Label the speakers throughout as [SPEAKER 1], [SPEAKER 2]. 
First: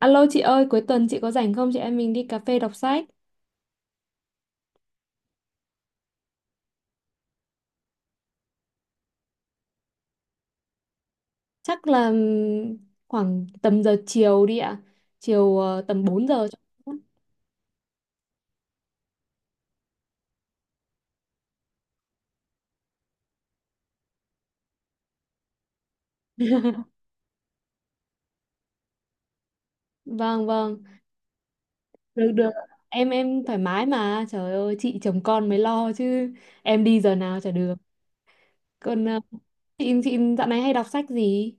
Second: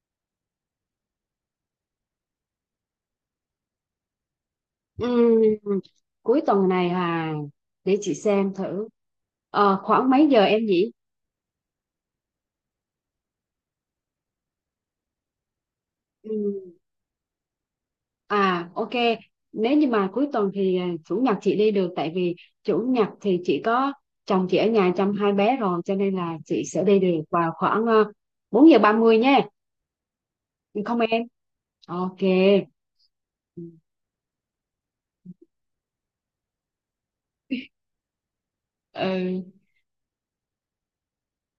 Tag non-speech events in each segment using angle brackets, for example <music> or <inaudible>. [SPEAKER 1] Alo chị ơi, cuối tuần chị có rảnh không? Chị em mình đi cà phê đọc sách.
[SPEAKER 2] Ừm, Cuối tuần này à, để chị xem thử. Khoảng mấy giờ em nhỉ?
[SPEAKER 1] Chắc là khoảng tầm giờ chiều đi ạ. Chiều tầm 4 giờ.
[SPEAKER 2] Ừm, ok, nếu như mà cuối tuần thì chủ nhật chị đi được, tại vì chủ nhật thì chị có chồng chị ở nhà chăm hai bé rồi, cho nên là chị sẽ đi được vào khoảng 4 giờ 30 nhé,
[SPEAKER 1] Vâng, vâng.
[SPEAKER 2] không em? Ok.
[SPEAKER 1] Được, được. Em thoải mái mà. Trời ơi, chị chồng con mới lo chứ. Em đi giờ nào chả được. Còn
[SPEAKER 2] Ừ.
[SPEAKER 1] chị dạo này hay đọc sách gì?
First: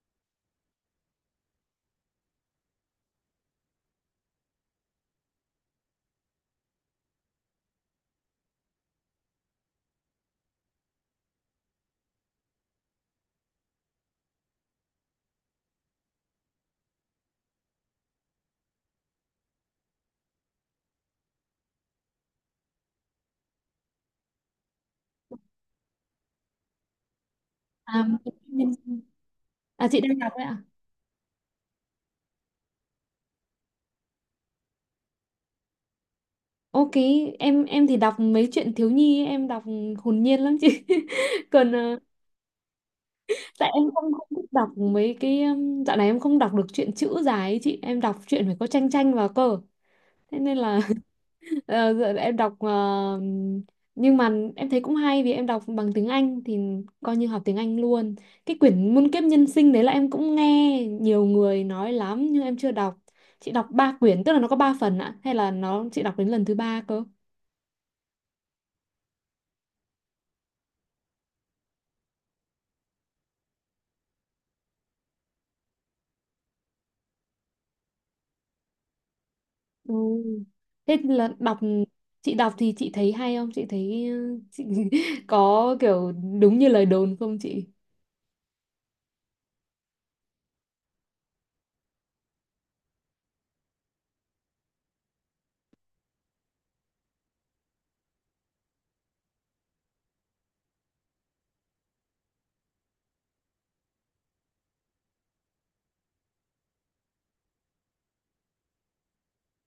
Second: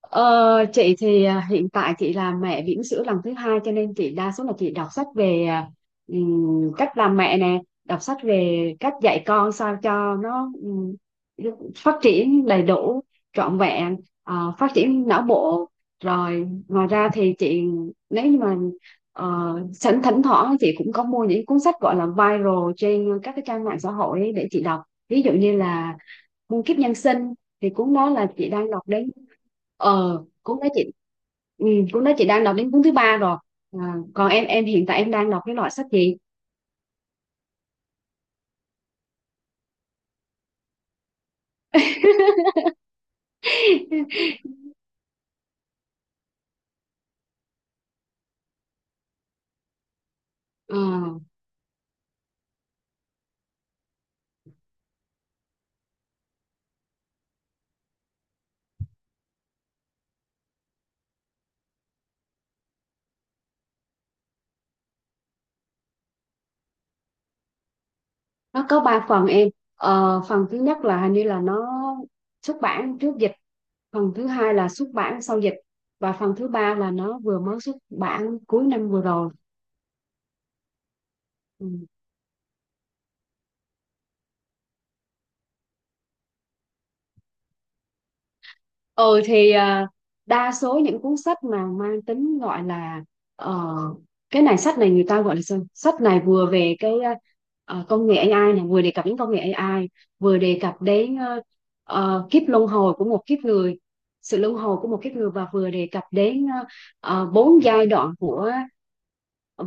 [SPEAKER 2] Ờ, chị thì hiện tại chị là mẹ bỉm sữa lần thứ hai, cho nên chị đa số là chị đọc sách về cách làm mẹ nè, đọc sách về cách dạy con sao cho nó phát triển đầy đủ, trọn vẹn, phát triển não bộ. Rồi ngoài ra thì chị, nếu như mà sẵn, thỉnh thoảng chị cũng có mua những cuốn sách gọi là viral trên các cái trang mạng xã hội ấy để chị đọc. Ví dụ như là Muôn kiếp nhân sinh, thì cuốn
[SPEAKER 1] À,
[SPEAKER 2] đó là chị đang đọc đến,
[SPEAKER 1] à chị đang đọc đấy ạ.
[SPEAKER 2] cũng nói chị, ừ, cũng nói chị đang đọc đến cuốn thứ ba rồi. À, còn em hiện tại em đang đọc cái loại sách gì?
[SPEAKER 1] Ok, em thì đọc mấy chuyện thiếu nhi, ấy, em đọc hồn nhiên lắm chị. <laughs> Còn
[SPEAKER 2] <laughs>
[SPEAKER 1] tại em không không thích đọc mấy cái dạo này em không đọc được truyện chữ dài ấy chị em đọc truyện phải có tranh tranh vào cơ thế nên
[SPEAKER 2] Ờ,
[SPEAKER 1] là <laughs> ờ, giờ em đọc ờ, nhưng mà em thấy cũng hay vì em đọc bằng tiếng Anh thì coi như học tiếng Anh luôn. Cái quyển Muôn kiếp nhân sinh đấy là em cũng nghe nhiều người nói lắm nhưng em chưa đọc. Chị đọc ba quyển, tức là nó có ba phần ạ, hay là nó chị đọc đến lần thứ ba cơ?
[SPEAKER 2] nó có ba phần em. Ờ, phần thứ nhất là hình như là nó xuất bản trước dịch, phần thứ hai là xuất bản sau dịch, và phần thứ ba là nó vừa mới xuất bản cuối năm vừa rồi.
[SPEAKER 1] Ừ. Thế là đọc,
[SPEAKER 2] Ừ.
[SPEAKER 1] chị đọc thì chị thấy hay không? Chị thấy chị <laughs> có kiểu đúng như lời đồn không chị?
[SPEAKER 2] ừ thì đa số những cuốn sách mà mang tính gọi là ờ, cái này, sách này người ta gọi là sao? Sách này vừa về cái công nghệ AI này, vừa đề cập đến công nghệ AI, vừa đề cập đến kiếp luân hồi của một kiếp người, sự luân hồi của một kiếp người, và vừa đề cập đến bốn giai đoạn của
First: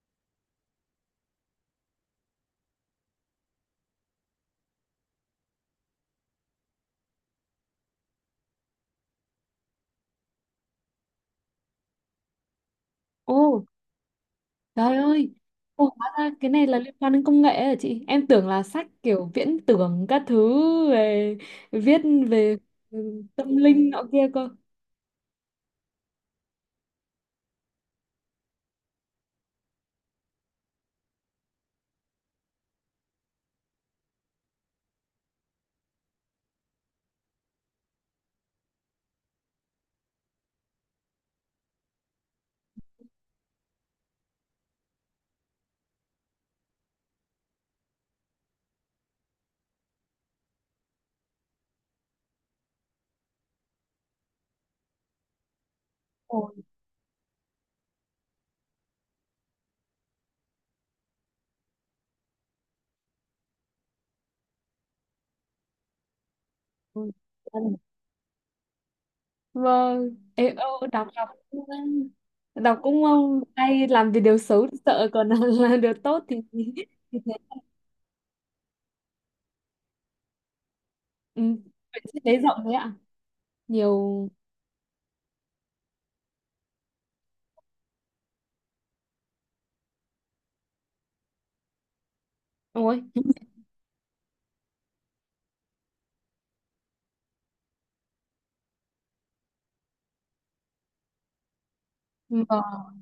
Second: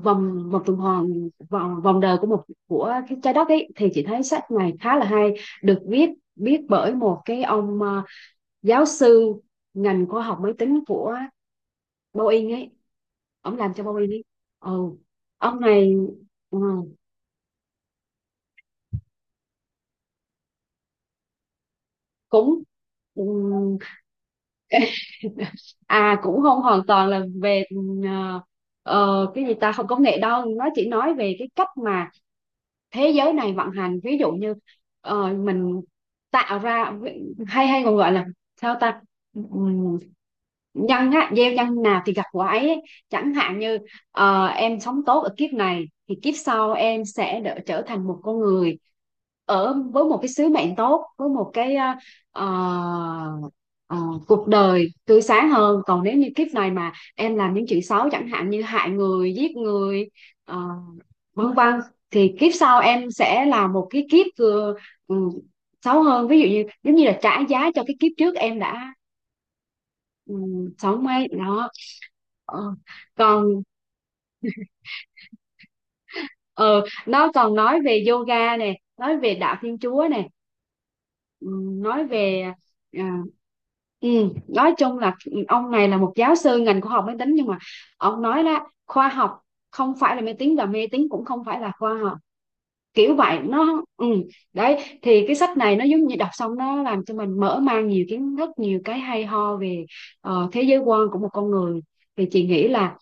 [SPEAKER 2] vòng vòng tuần hoàn, vòng vòng đời của một, của cái trái đất ấy, thì chị thấy sách này khá là hay. Được viết, viết bởi một cái ông giáo sư ngành khoa học máy tính của Boeing ấy, ông
[SPEAKER 1] Ồ,
[SPEAKER 2] làm cho Boeing ấy. Ừ,
[SPEAKER 1] trời ơi.
[SPEAKER 2] ông này.
[SPEAKER 1] Ồ, hóa ra cái
[SPEAKER 2] ừ,
[SPEAKER 1] này là liên quan đến công nghệ à chị? Em tưởng là sách kiểu viễn tưởng các thứ về viết về
[SPEAKER 2] cũng ừ,
[SPEAKER 1] tâm linh nọ kia cơ.
[SPEAKER 2] <laughs> À, cũng không hoàn toàn là về ờ, cái gì ta, không công nghệ đâu, nó chỉ nói về cái cách mà thế giới này vận hành. Ví dụ như mình tạo ra, hay hay còn gọi là sao ta, Ừm, nhân á, gieo nhân nào thì gặt quả ấy ấy. Chẳng hạn như em sống tốt ở kiếp này thì kiếp sau em sẽ đỡ, trở thành một con người ở với một cái sứ mệnh tốt, với một cái ờ, ờ, cuộc đời tươi sáng hơn. Còn nếu như
[SPEAKER 1] Ồ,
[SPEAKER 2] kiếp này mà em làm những chuyện xấu, chẳng hạn như hại người, giết người, ờ, vâng vâng, thì kiếp sau em sẽ là một cái kiếp vừa ừ, xấu hơn, ví dụ như giống như
[SPEAKER 1] ôi,
[SPEAKER 2] là trả giá
[SPEAKER 1] vâng.
[SPEAKER 2] cho cái kiếp trước em đã
[SPEAKER 1] Vâng.
[SPEAKER 2] ừ,
[SPEAKER 1] Ê, ô, đọc
[SPEAKER 2] sống ấy đó. Ờ,
[SPEAKER 1] đọc cũng
[SPEAKER 2] còn
[SPEAKER 1] hay làm vì điều xấu thì sợ còn <laughs> là điều tốt
[SPEAKER 2] ờ
[SPEAKER 1] thì
[SPEAKER 2] Nó
[SPEAKER 1] thế.
[SPEAKER 2] còn nói về yoga nè, nói về đạo Thiên Chúa nè,
[SPEAKER 1] Ừ.
[SPEAKER 2] ừ,
[SPEAKER 1] Vậy
[SPEAKER 2] nói
[SPEAKER 1] chị thấy
[SPEAKER 2] về, à,
[SPEAKER 1] rộng đấy ạ,
[SPEAKER 2] ừ,
[SPEAKER 1] nhiều.
[SPEAKER 2] nói chung là ông này là một giáo sư ngành khoa học máy tính, nhưng mà ông nói là khoa học không phải là máy tính, và mê tín cũng không phải là khoa học,
[SPEAKER 1] Ôi,
[SPEAKER 2] kiểu vậy nó. Ừ, đấy. Thì cái sách này nó giống như đọc xong nó làm cho mình mở mang nhiều kiến thức, nhiều cái hay ho về thế giới quan của một con người. Thì chị nghĩ
[SPEAKER 1] vâng.
[SPEAKER 2] là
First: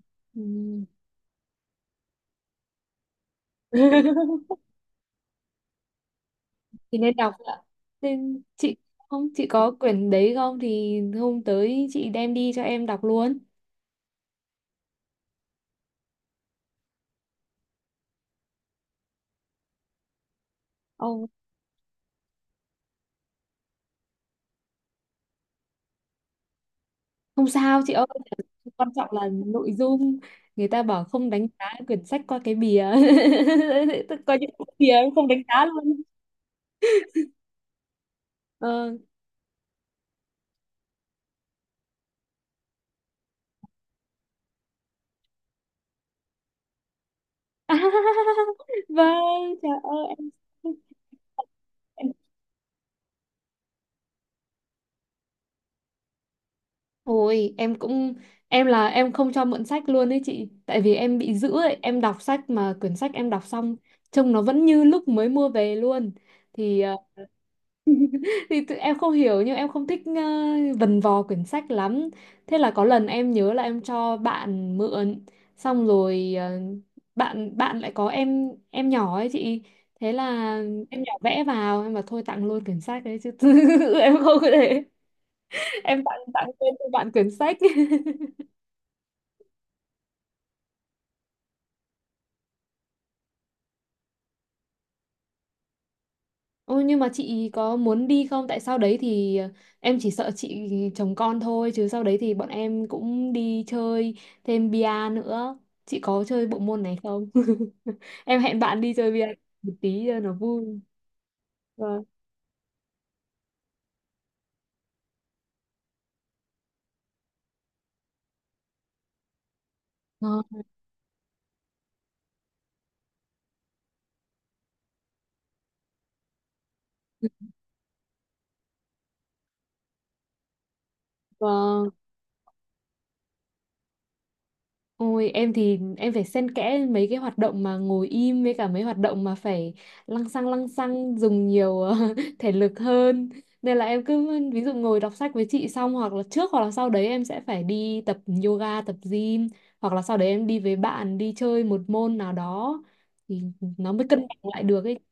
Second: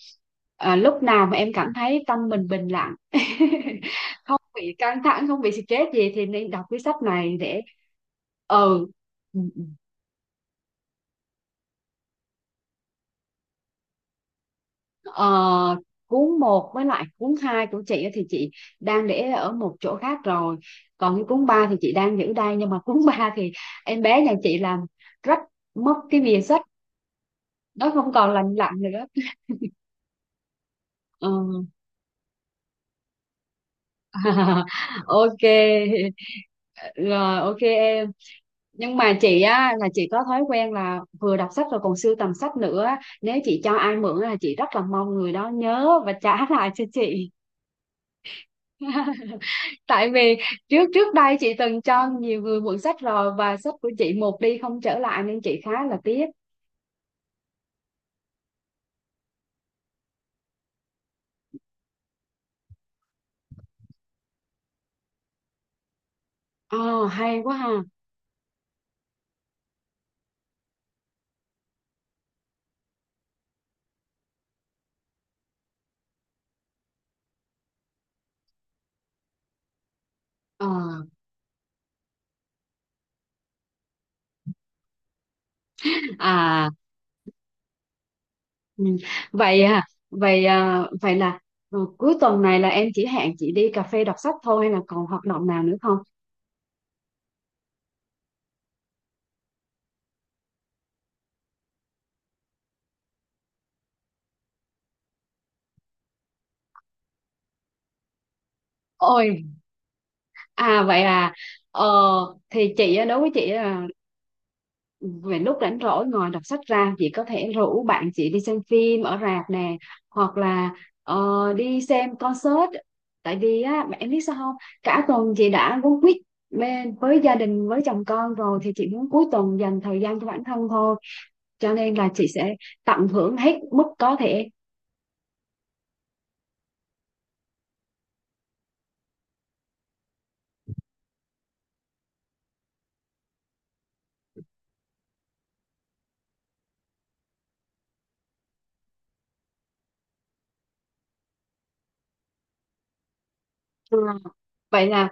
[SPEAKER 1] ừm,
[SPEAKER 2] lúc nào mà em cảm thấy tâm mình bình lặng, <laughs> không
[SPEAKER 1] <laughs>
[SPEAKER 2] bị căng thẳng, không bị stress gì, thì nên đọc cái sách
[SPEAKER 1] thì nên đọc
[SPEAKER 2] này
[SPEAKER 1] ạ.
[SPEAKER 2] để.
[SPEAKER 1] Nên chị
[SPEAKER 2] Ừ.
[SPEAKER 1] không, chị có quyển đấy không thì hôm tới chị đem đi cho em đọc luôn.
[SPEAKER 2] Ờ, cuốn một với lại cuốn 2 của chị á thì chị đang để ở một chỗ khác rồi, còn cái
[SPEAKER 1] Ông
[SPEAKER 2] cuốn 3 thì chị đang giữ đây, nhưng mà <laughs> cuốn 3 thì em bé nhà chị làm rách mất cái bìa sách,
[SPEAKER 1] không sao
[SPEAKER 2] nó
[SPEAKER 1] chị ơi,
[SPEAKER 2] không còn lành lặn
[SPEAKER 1] quan
[SPEAKER 2] nữa.
[SPEAKER 1] trọng là nội dung. Người ta bảo
[SPEAKER 2] Ờ,
[SPEAKER 1] không đánh giá quyển sách qua cái bìa. <laughs> Tức coi những cái bìa
[SPEAKER 2] <laughs>
[SPEAKER 1] em không
[SPEAKER 2] ok,
[SPEAKER 1] đánh giá luôn.
[SPEAKER 2] rồi ok em.
[SPEAKER 1] ờ
[SPEAKER 2] Nhưng mà chị á là chị có thói quen là vừa đọc sách rồi còn sưu tầm sách nữa á. Nếu chị cho ai mượn á, là chị rất là mong người đó nhớ và trả <laughs> lại cho chị.
[SPEAKER 1] <laughs> vâng, trời
[SPEAKER 2] <laughs> Tại
[SPEAKER 1] ơi.
[SPEAKER 2] vì trước trước đây chị từng cho
[SPEAKER 1] Em
[SPEAKER 2] nhiều người mượn sách rồi, và sách của chị một đi không trở lại, nên chị khá là tiếc.
[SPEAKER 1] Ôi, em cũng, em là em không cho mượn sách luôn ấy chị, tại vì em bị giữ ấy, em đọc sách mà quyển sách em đọc xong trông nó vẫn như lúc mới mua về luôn. Thì
[SPEAKER 2] Ờ, hay quá ha.
[SPEAKER 1] <laughs> em không hiểu nhưng em không thích vần vò quyển sách lắm. Thế là có lần em nhớ là em cho bạn mượn xong rồi bạn bạn lại có em nhỏ ấy chị. Thế là
[SPEAKER 2] Ờ
[SPEAKER 1] em nhỏ vẽ vào, em bảo thôi tặng luôn quyển sách đấy chứ <laughs> em không có để em tặng tặng
[SPEAKER 2] à
[SPEAKER 1] quên cho bạn quyển sách. <laughs>
[SPEAKER 2] ừ. Vậy à, vậy à, vậy là cuối tuần này là em chỉ hẹn chị đi cà phê đọc sách thôi, hay là còn hoạt động nào nữa không?
[SPEAKER 1] Ôi nhưng mà chị có muốn đi không? Tại sau đấy thì em chỉ sợ chị chồng con thôi chứ sau đấy thì bọn em cũng đi chơi thêm bia nữa. Chị có chơi bộ môn này không? <laughs> Em hẹn bạn đi chơi bia
[SPEAKER 2] Ôi,
[SPEAKER 1] một tí cho nó vui.
[SPEAKER 2] vậy à. Ờ
[SPEAKER 1] Vâng.
[SPEAKER 2] thì chị á, đối với chị á, về lúc rảnh rỗi, ngoài đọc sách ra chị có thể rủ bạn chị đi xem phim ở rạp nè, hoặc
[SPEAKER 1] Vâng.
[SPEAKER 2] là ờ, đi xem concert. Tại vì á em biết sao không, cả tuần chị đã quấn quýt bên với gia đình, với chồng con rồi, thì chị muốn cuối tuần dành thời gian cho bản thân thôi, cho
[SPEAKER 1] Vâng.
[SPEAKER 2] nên là chị sẽ tận hưởng hết mức có thể.
[SPEAKER 1] Ôi em thì em phải xen kẽ mấy cái hoạt động mà ngồi im với cả mấy hoạt động mà phải lăng xăng dùng nhiều <laughs> thể lực hơn. Nên là em cứ ví dụ ngồi đọc sách với chị xong hoặc là trước hoặc là sau đấy em sẽ phải đi tập yoga, tập gym hoặc là sau đấy em đi với bạn đi chơi một môn nào đó thì nó
[SPEAKER 2] Ừ.
[SPEAKER 1] mới cân bằng lại được
[SPEAKER 2] Vậy
[SPEAKER 1] ấy.
[SPEAKER 2] là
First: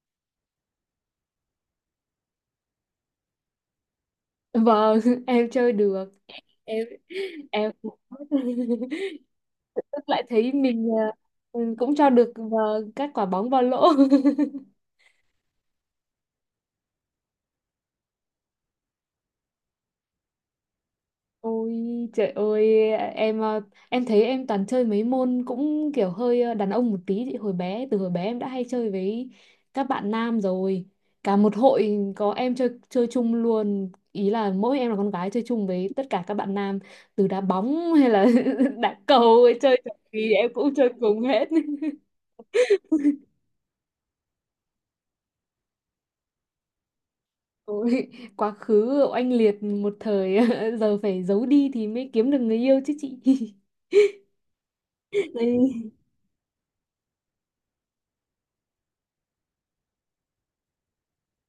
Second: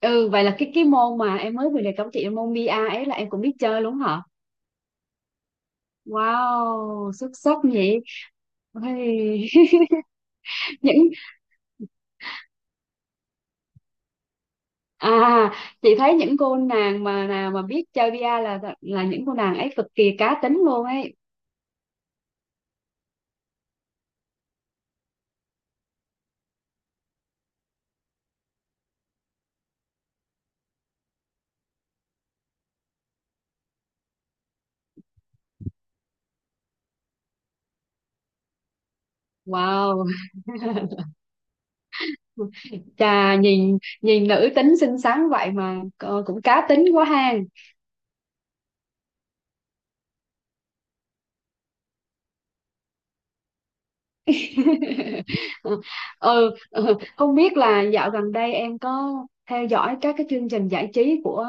[SPEAKER 2] vậy là cái môn mà em mới vừa đề cập chị, môn bi-a ấy, là em cũng biết chơi luôn hả?
[SPEAKER 1] Vâng, <laughs> em chơi được. em
[SPEAKER 2] Wow, xuất sắc
[SPEAKER 1] em
[SPEAKER 2] nhỉ.
[SPEAKER 1] <laughs>
[SPEAKER 2] Ôi,
[SPEAKER 1] tức lại thấy
[SPEAKER 2] <laughs>
[SPEAKER 1] mình
[SPEAKER 2] những,
[SPEAKER 1] cũng cho được vào các quả bóng vào lỗ. <laughs>
[SPEAKER 2] À, chị thấy những cô nàng nào mà biết chơi VR là những cô nàng ấy cực kỳ cá tính luôn ấy.
[SPEAKER 1] Ôi trời ơi, em em thấy em toàn chơi mấy môn cũng kiểu hơi đàn ông một tí. Thì hồi bé Từ hồi bé em đã hay chơi với các bạn nam rồi, cả một hội có em chơi chơi chung luôn, ý là mỗi em là con gái chơi chung với tất cả các bạn nam từ đá bóng hay là <laughs> đá cầu ấy, chơi trò
[SPEAKER 2] Wow,
[SPEAKER 1] gì em cũng chơi cùng hết. <laughs>
[SPEAKER 2] <laughs> chà, nhìn nhìn nữ tính xinh xắn vậy mà cũng cá tính quá ha.
[SPEAKER 1] Ôi, quá khứ oanh liệt một thời, <laughs> giờ phải giấu đi thì mới kiếm được người yêu chứ chị. <laughs>
[SPEAKER 2] <laughs>
[SPEAKER 1] Ê,
[SPEAKER 2] Ừ Không biết là dạo gần đây em có theo dõi các cái chương trình giải trí của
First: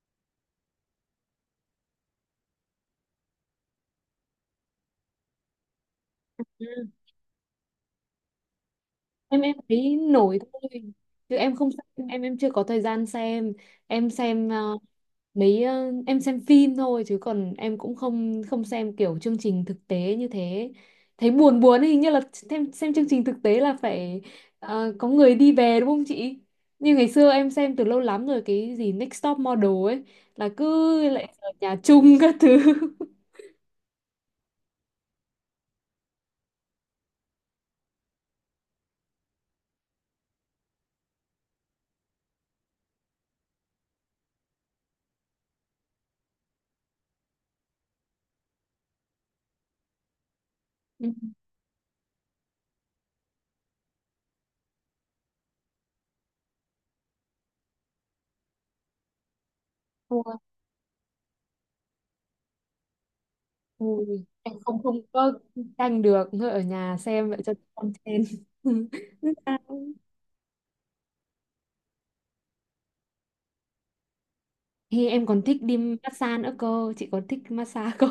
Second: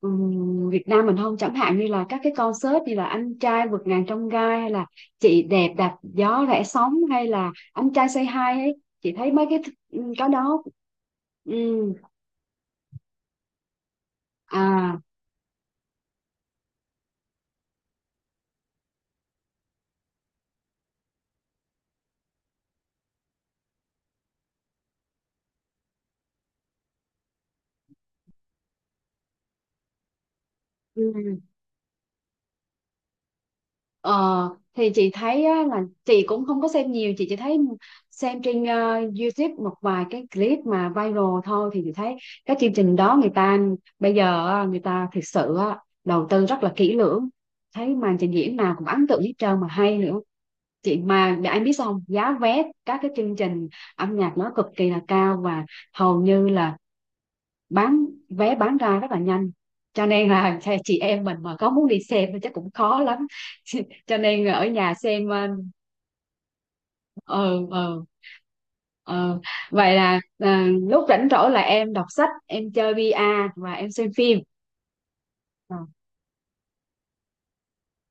[SPEAKER 2] Việt Nam mình không, chẳng hạn như là các cái concert như là Anh Trai Vượt Ngàn Trong Gai, hay là Chị Đẹp Đạp Gió Rẽ
[SPEAKER 1] Ừ.
[SPEAKER 2] Sóng, hay là Anh Trai Say Hi ấy, chị thấy
[SPEAKER 1] em
[SPEAKER 2] mấy
[SPEAKER 1] em
[SPEAKER 2] cái
[SPEAKER 1] thấy
[SPEAKER 2] cái
[SPEAKER 1] nổi
[SPEAKER 2] đó.
[SPEAKER 1] thôi chứ em không
[SPEAKER 2] ừ
[SPEAKER 1] xem, em chưa có thời gian xem. Em xem
[SPEAKER 2] à
[SPEAKER 1] em xem phim thôi chứ còn em cũng không không xem kiểu chương trình thực tế như thế, thấy buồn buồn ấy, hình như là xem chương trình thực tế là phải có người đi về đúng không chị? Như ngày xưa em xem từ lâu lắm rồi cái gì Next Top Model ấy là cứ lại
[SPEAKER 2] ừ.
[SPEAKER 1] ở nhà chung các thứ. <laughs>
[SPEAKER 2] Ờ, thì chị thấy á, là chị cũng không có xem nhiều, chị chỉ thấy xem trên YouTube một vài cái clip mà viral thôi, thì chị thấy các chương trình đó người ta bây giờ á, người ta thực sự á, đầu tư rất là kỹ lưỡng, thấy màn trình diễn nào cũng ấn tượng hết trơn mà hay nữa. Chị
[SPEAKER 1] Ừ.
[SPEAKER 2] mà để anh biết sao không, giá vé các cái chương trình âm nhạc nó cực kỳ là cao, và hầu như là bán vé bán ra rất là nhanh, cho nên
[SPEAKER 1] Thua.
[SPEAKER 2] là chị em mình mà có muốn đi xem thì chắc cũng khó lắm. <laughs> Cho
[SPEAKER 1] Ui,
[SPEAKER 2] nên
[SPEAKER 1] em
[SPEAKER 2] ở
[SPEAKER 1] không
[SPEAKER 2] nhà
[SPEAKER 1] không
[SPEAKER 2] xem.
[SPEAKER 1] có
[SPEAKER 2] Ờ
[SPEAKER 1] tranh được, thôi ở nhà xem vậy cho
[SPEAKER 2] ờ
[SPEAKER 1] con
[SPEAKER 2] ờ
[SPEAKER 1] trên.
[SPEAKER 2] ờ.
[SPEAKER 1] <laughs>
[SPEAKER 2] Vậy là lúc rảnh rỗi là em đọc sách, em chơi VR và em xem phim.
[SPEAKER 1] Thì em còn thích
[SPEAKER 2] Ờ.
[SPEAKER 1] đi massage nữa cơ, chị có thích massage không?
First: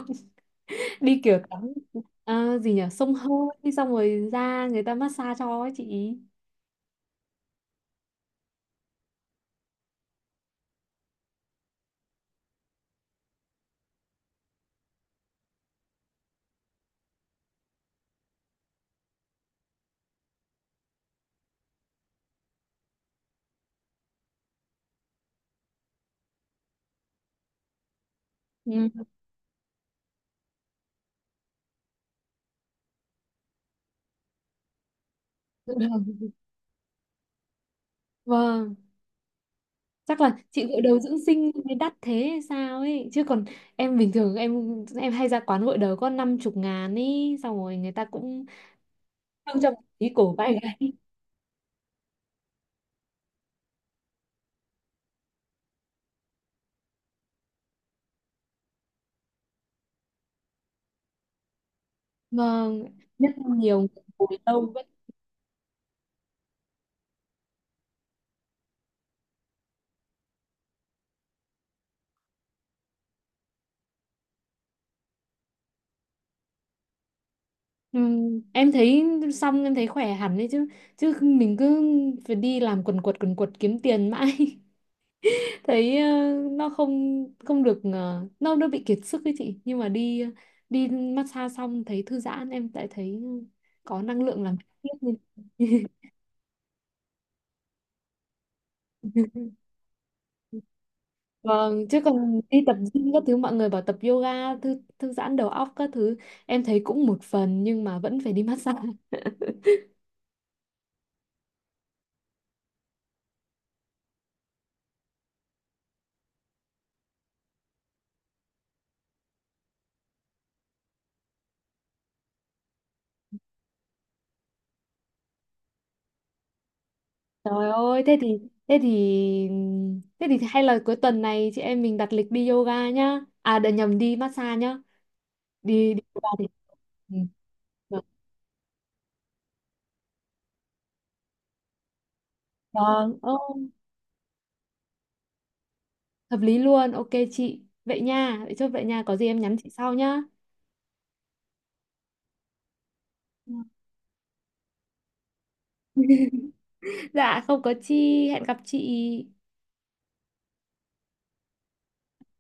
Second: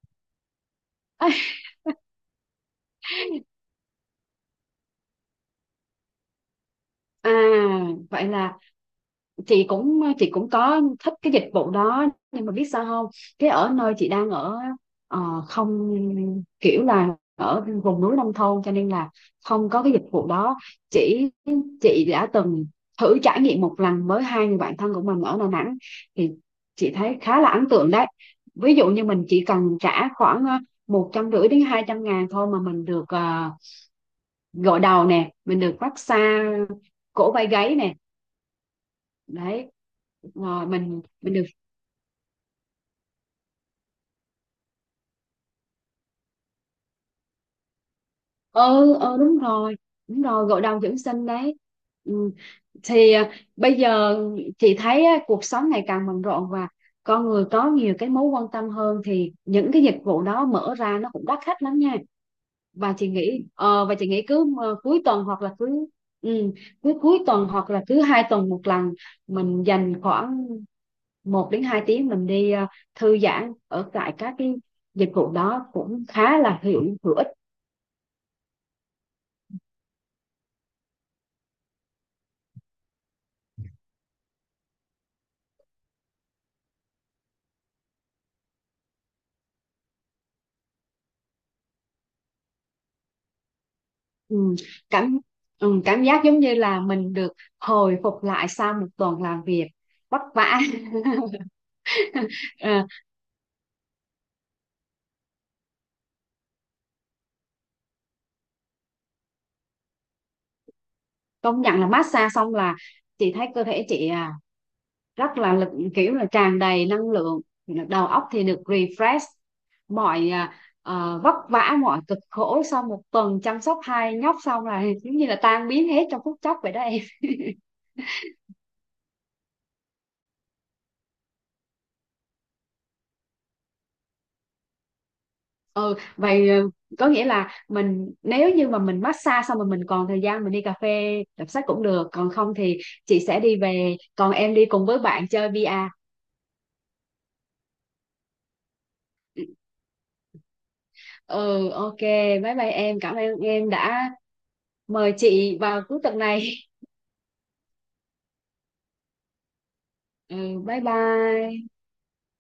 [SPEAKER 1] Đi kiểu
[SPEAKER 2] <laughs>
[SPEAKER 1] tắm gì nhỉ, xông hơi xong rồi ra người ta massage cho ấy chị.
[SPEAKER 2] à Vậy là chị cũng, chị cũng có thích cái dịch vụ đó, nhưng mà biết sao không, cái ở nơi chị đang ở ờ, không, kiểu là ở vùng núi nông thôn, cho nên là không có cái dịch vụ đó. Chỉ chị đã từng thử trải nghiệm một lần với hai người bạn thân của mình ở Đà Nẵng, thì chị thấy khá là ấn tượng đấy. Ví dụ như
[SPEAKER 1] Ừ.
[SPEAKER 2] mình chỉ cần trả khoảng một trăm rưỡi đến 200 ngàn thôi, mà mình được gội đầu nè, mình
[SPEAKER 1] Dự
[SPEAKER 2] được
[SPEAKER 1] đầu.
[SPEAKER 2] massage cổ vai gáy nè,
[SPEAKER 1] Vâng,
[SPEAKER 2] đấy,
[SPEAKER 1] chắc là chị
[SPEAKER 2] rồi
[SPEAKER 1] gội đầu
[SPEAKER 2] mình
[SPEAKER 1] dưỡng
[SPEAKER 2] mình được.
[SPEAKER 1] sinh mới đắt thế hay sao ấy, chứ còn em bình thường em hay ra quán gội đầu có năm chục ngàn ấy, xong rồi người ta cũng
[SPEAKER 2] Ừ Đúng
[SPEAKER 1] không cho
[SPEAKER 2] rồi,
[SPEAKER 1] một tí
[SPEAKER 2] đúng
[SPEAKER 1] cổ
[SPEAKER 2] rồi,
[SPEAKER 1] bay
[SPEAKER 2] gội đầu
[SPEAKER 1] này,
[SPEAKER 2] dưỡng sinh đấy. Ừ. Thì bây giờ chị thấy á, cuộc sống ngày càng bận rộn, và con người có nhiều cái mối quan tâm hơn, thì những cái dịch vụ đó mở ra nó cũng đắt khách lắm nha.
[SPEAKER 1] vâng,
[SPEAKER 2] và chị
[SPEAKER 1] nhất
[SPEAKER 2] nghĩ
[SPEAKER 1] là nhiều
[SPEAKER 2] ờ, và
[SPEAKER 1] người
[SPEAKER 2] chị nghĩ
[SPEAKER 1] ngồi
[SPEAKER 2] cứ
[SPEAKER 1] lâu vẫn.
[SPEAKER 2] cuối tuần hoặc là cứ ừ, cứ cuối tuần hoặc là cứ hai tuần một lần, mình dành khoảng một đến 2 tiếng mình đi thư giãn ở tại các cái dịch vụ đó cũng khá là hữu hữu ích.
[SPEAKER 1] Em thấy xong em thấy khỏe hẳn đấy chứ, chứ mình cứ phải đi làm quần quật kiếm tiền mãi <laughs> thấy nó không không được, nó bị kiệt sức ấy chị, nhưng mà đi đi massage xong thấy thư giãn em lại thấy có năng
[SPEAKER 2] ừ,
[SPEAKER 1] lượng làm việc tiếp nên-
[SPEAKER 2] cảm Cảm giác giống như là mình được hồi phục lại sau một tuần làm việc vất vả.
[SPEAKER 1] <laughs>
[SPEAKER 2] <laughs>
[SPEAKER 1] vâng, chứ còn đi tập
[SPEAKER 2] Ờ,
[SPEAKER 1] gym các thứ mọi người bảo tập yoga thư thư giãn đầu óc các thứ em thấy cũng một phần nhưng mà vẫn phải đi <laughs> massage.
[SPEAKER 2] công nhận là massage xong là chị thấy cơ thể chị rất là lực, kiểu là tràn đầy năng lượng, đầu óc thì được refresh, mọi à, vất vả mọi cực khổ sau một tuần chăm sóc hai nhóc xong là giống như là tan biến hết trong phút chốc vậy đó em. <laughs>
[SPEAKER 1] Trời ơi thế thì thế thì thế thì hay là cuối tuần này chị em mình đặt lịch đi yoga nhá, à để nhầm đi massage nhá, đi
[SPEAKER 2] Ừ
[SPEAKER 1] đi yoga thì
[SPEAKER 2] Vậy có
[SPEAKER 1] ừ.
[SPEAKER 2] nghĩa là mình, nếu như mà mình massage xong rồi mình còn thời gian, mình đi cà phê đọc sách cũng được, còn không thì
[SPEAKER 1] Vâng,
[SPEAKER 2] chị sẽ đi
[SPEAKER 1] ô,
[SPEAKER 2] về, còn em đi cùng với bạn chơi VR.
[SPEAKER 1] hợp lý luôn, ok chị. Vậy nha, vậy chốt vậy nha, có gì em nhắn chị sau nhá.
[SPEAKER 2] Ừ, ok, bye bye em, cảm ơn em đã mời chị vào cuối tuần này.
[SPEAKER 1] <laughs> Dạ, không có chi, hẹn gặp chị.
[SPEAKER 2] Ừ, bye bye.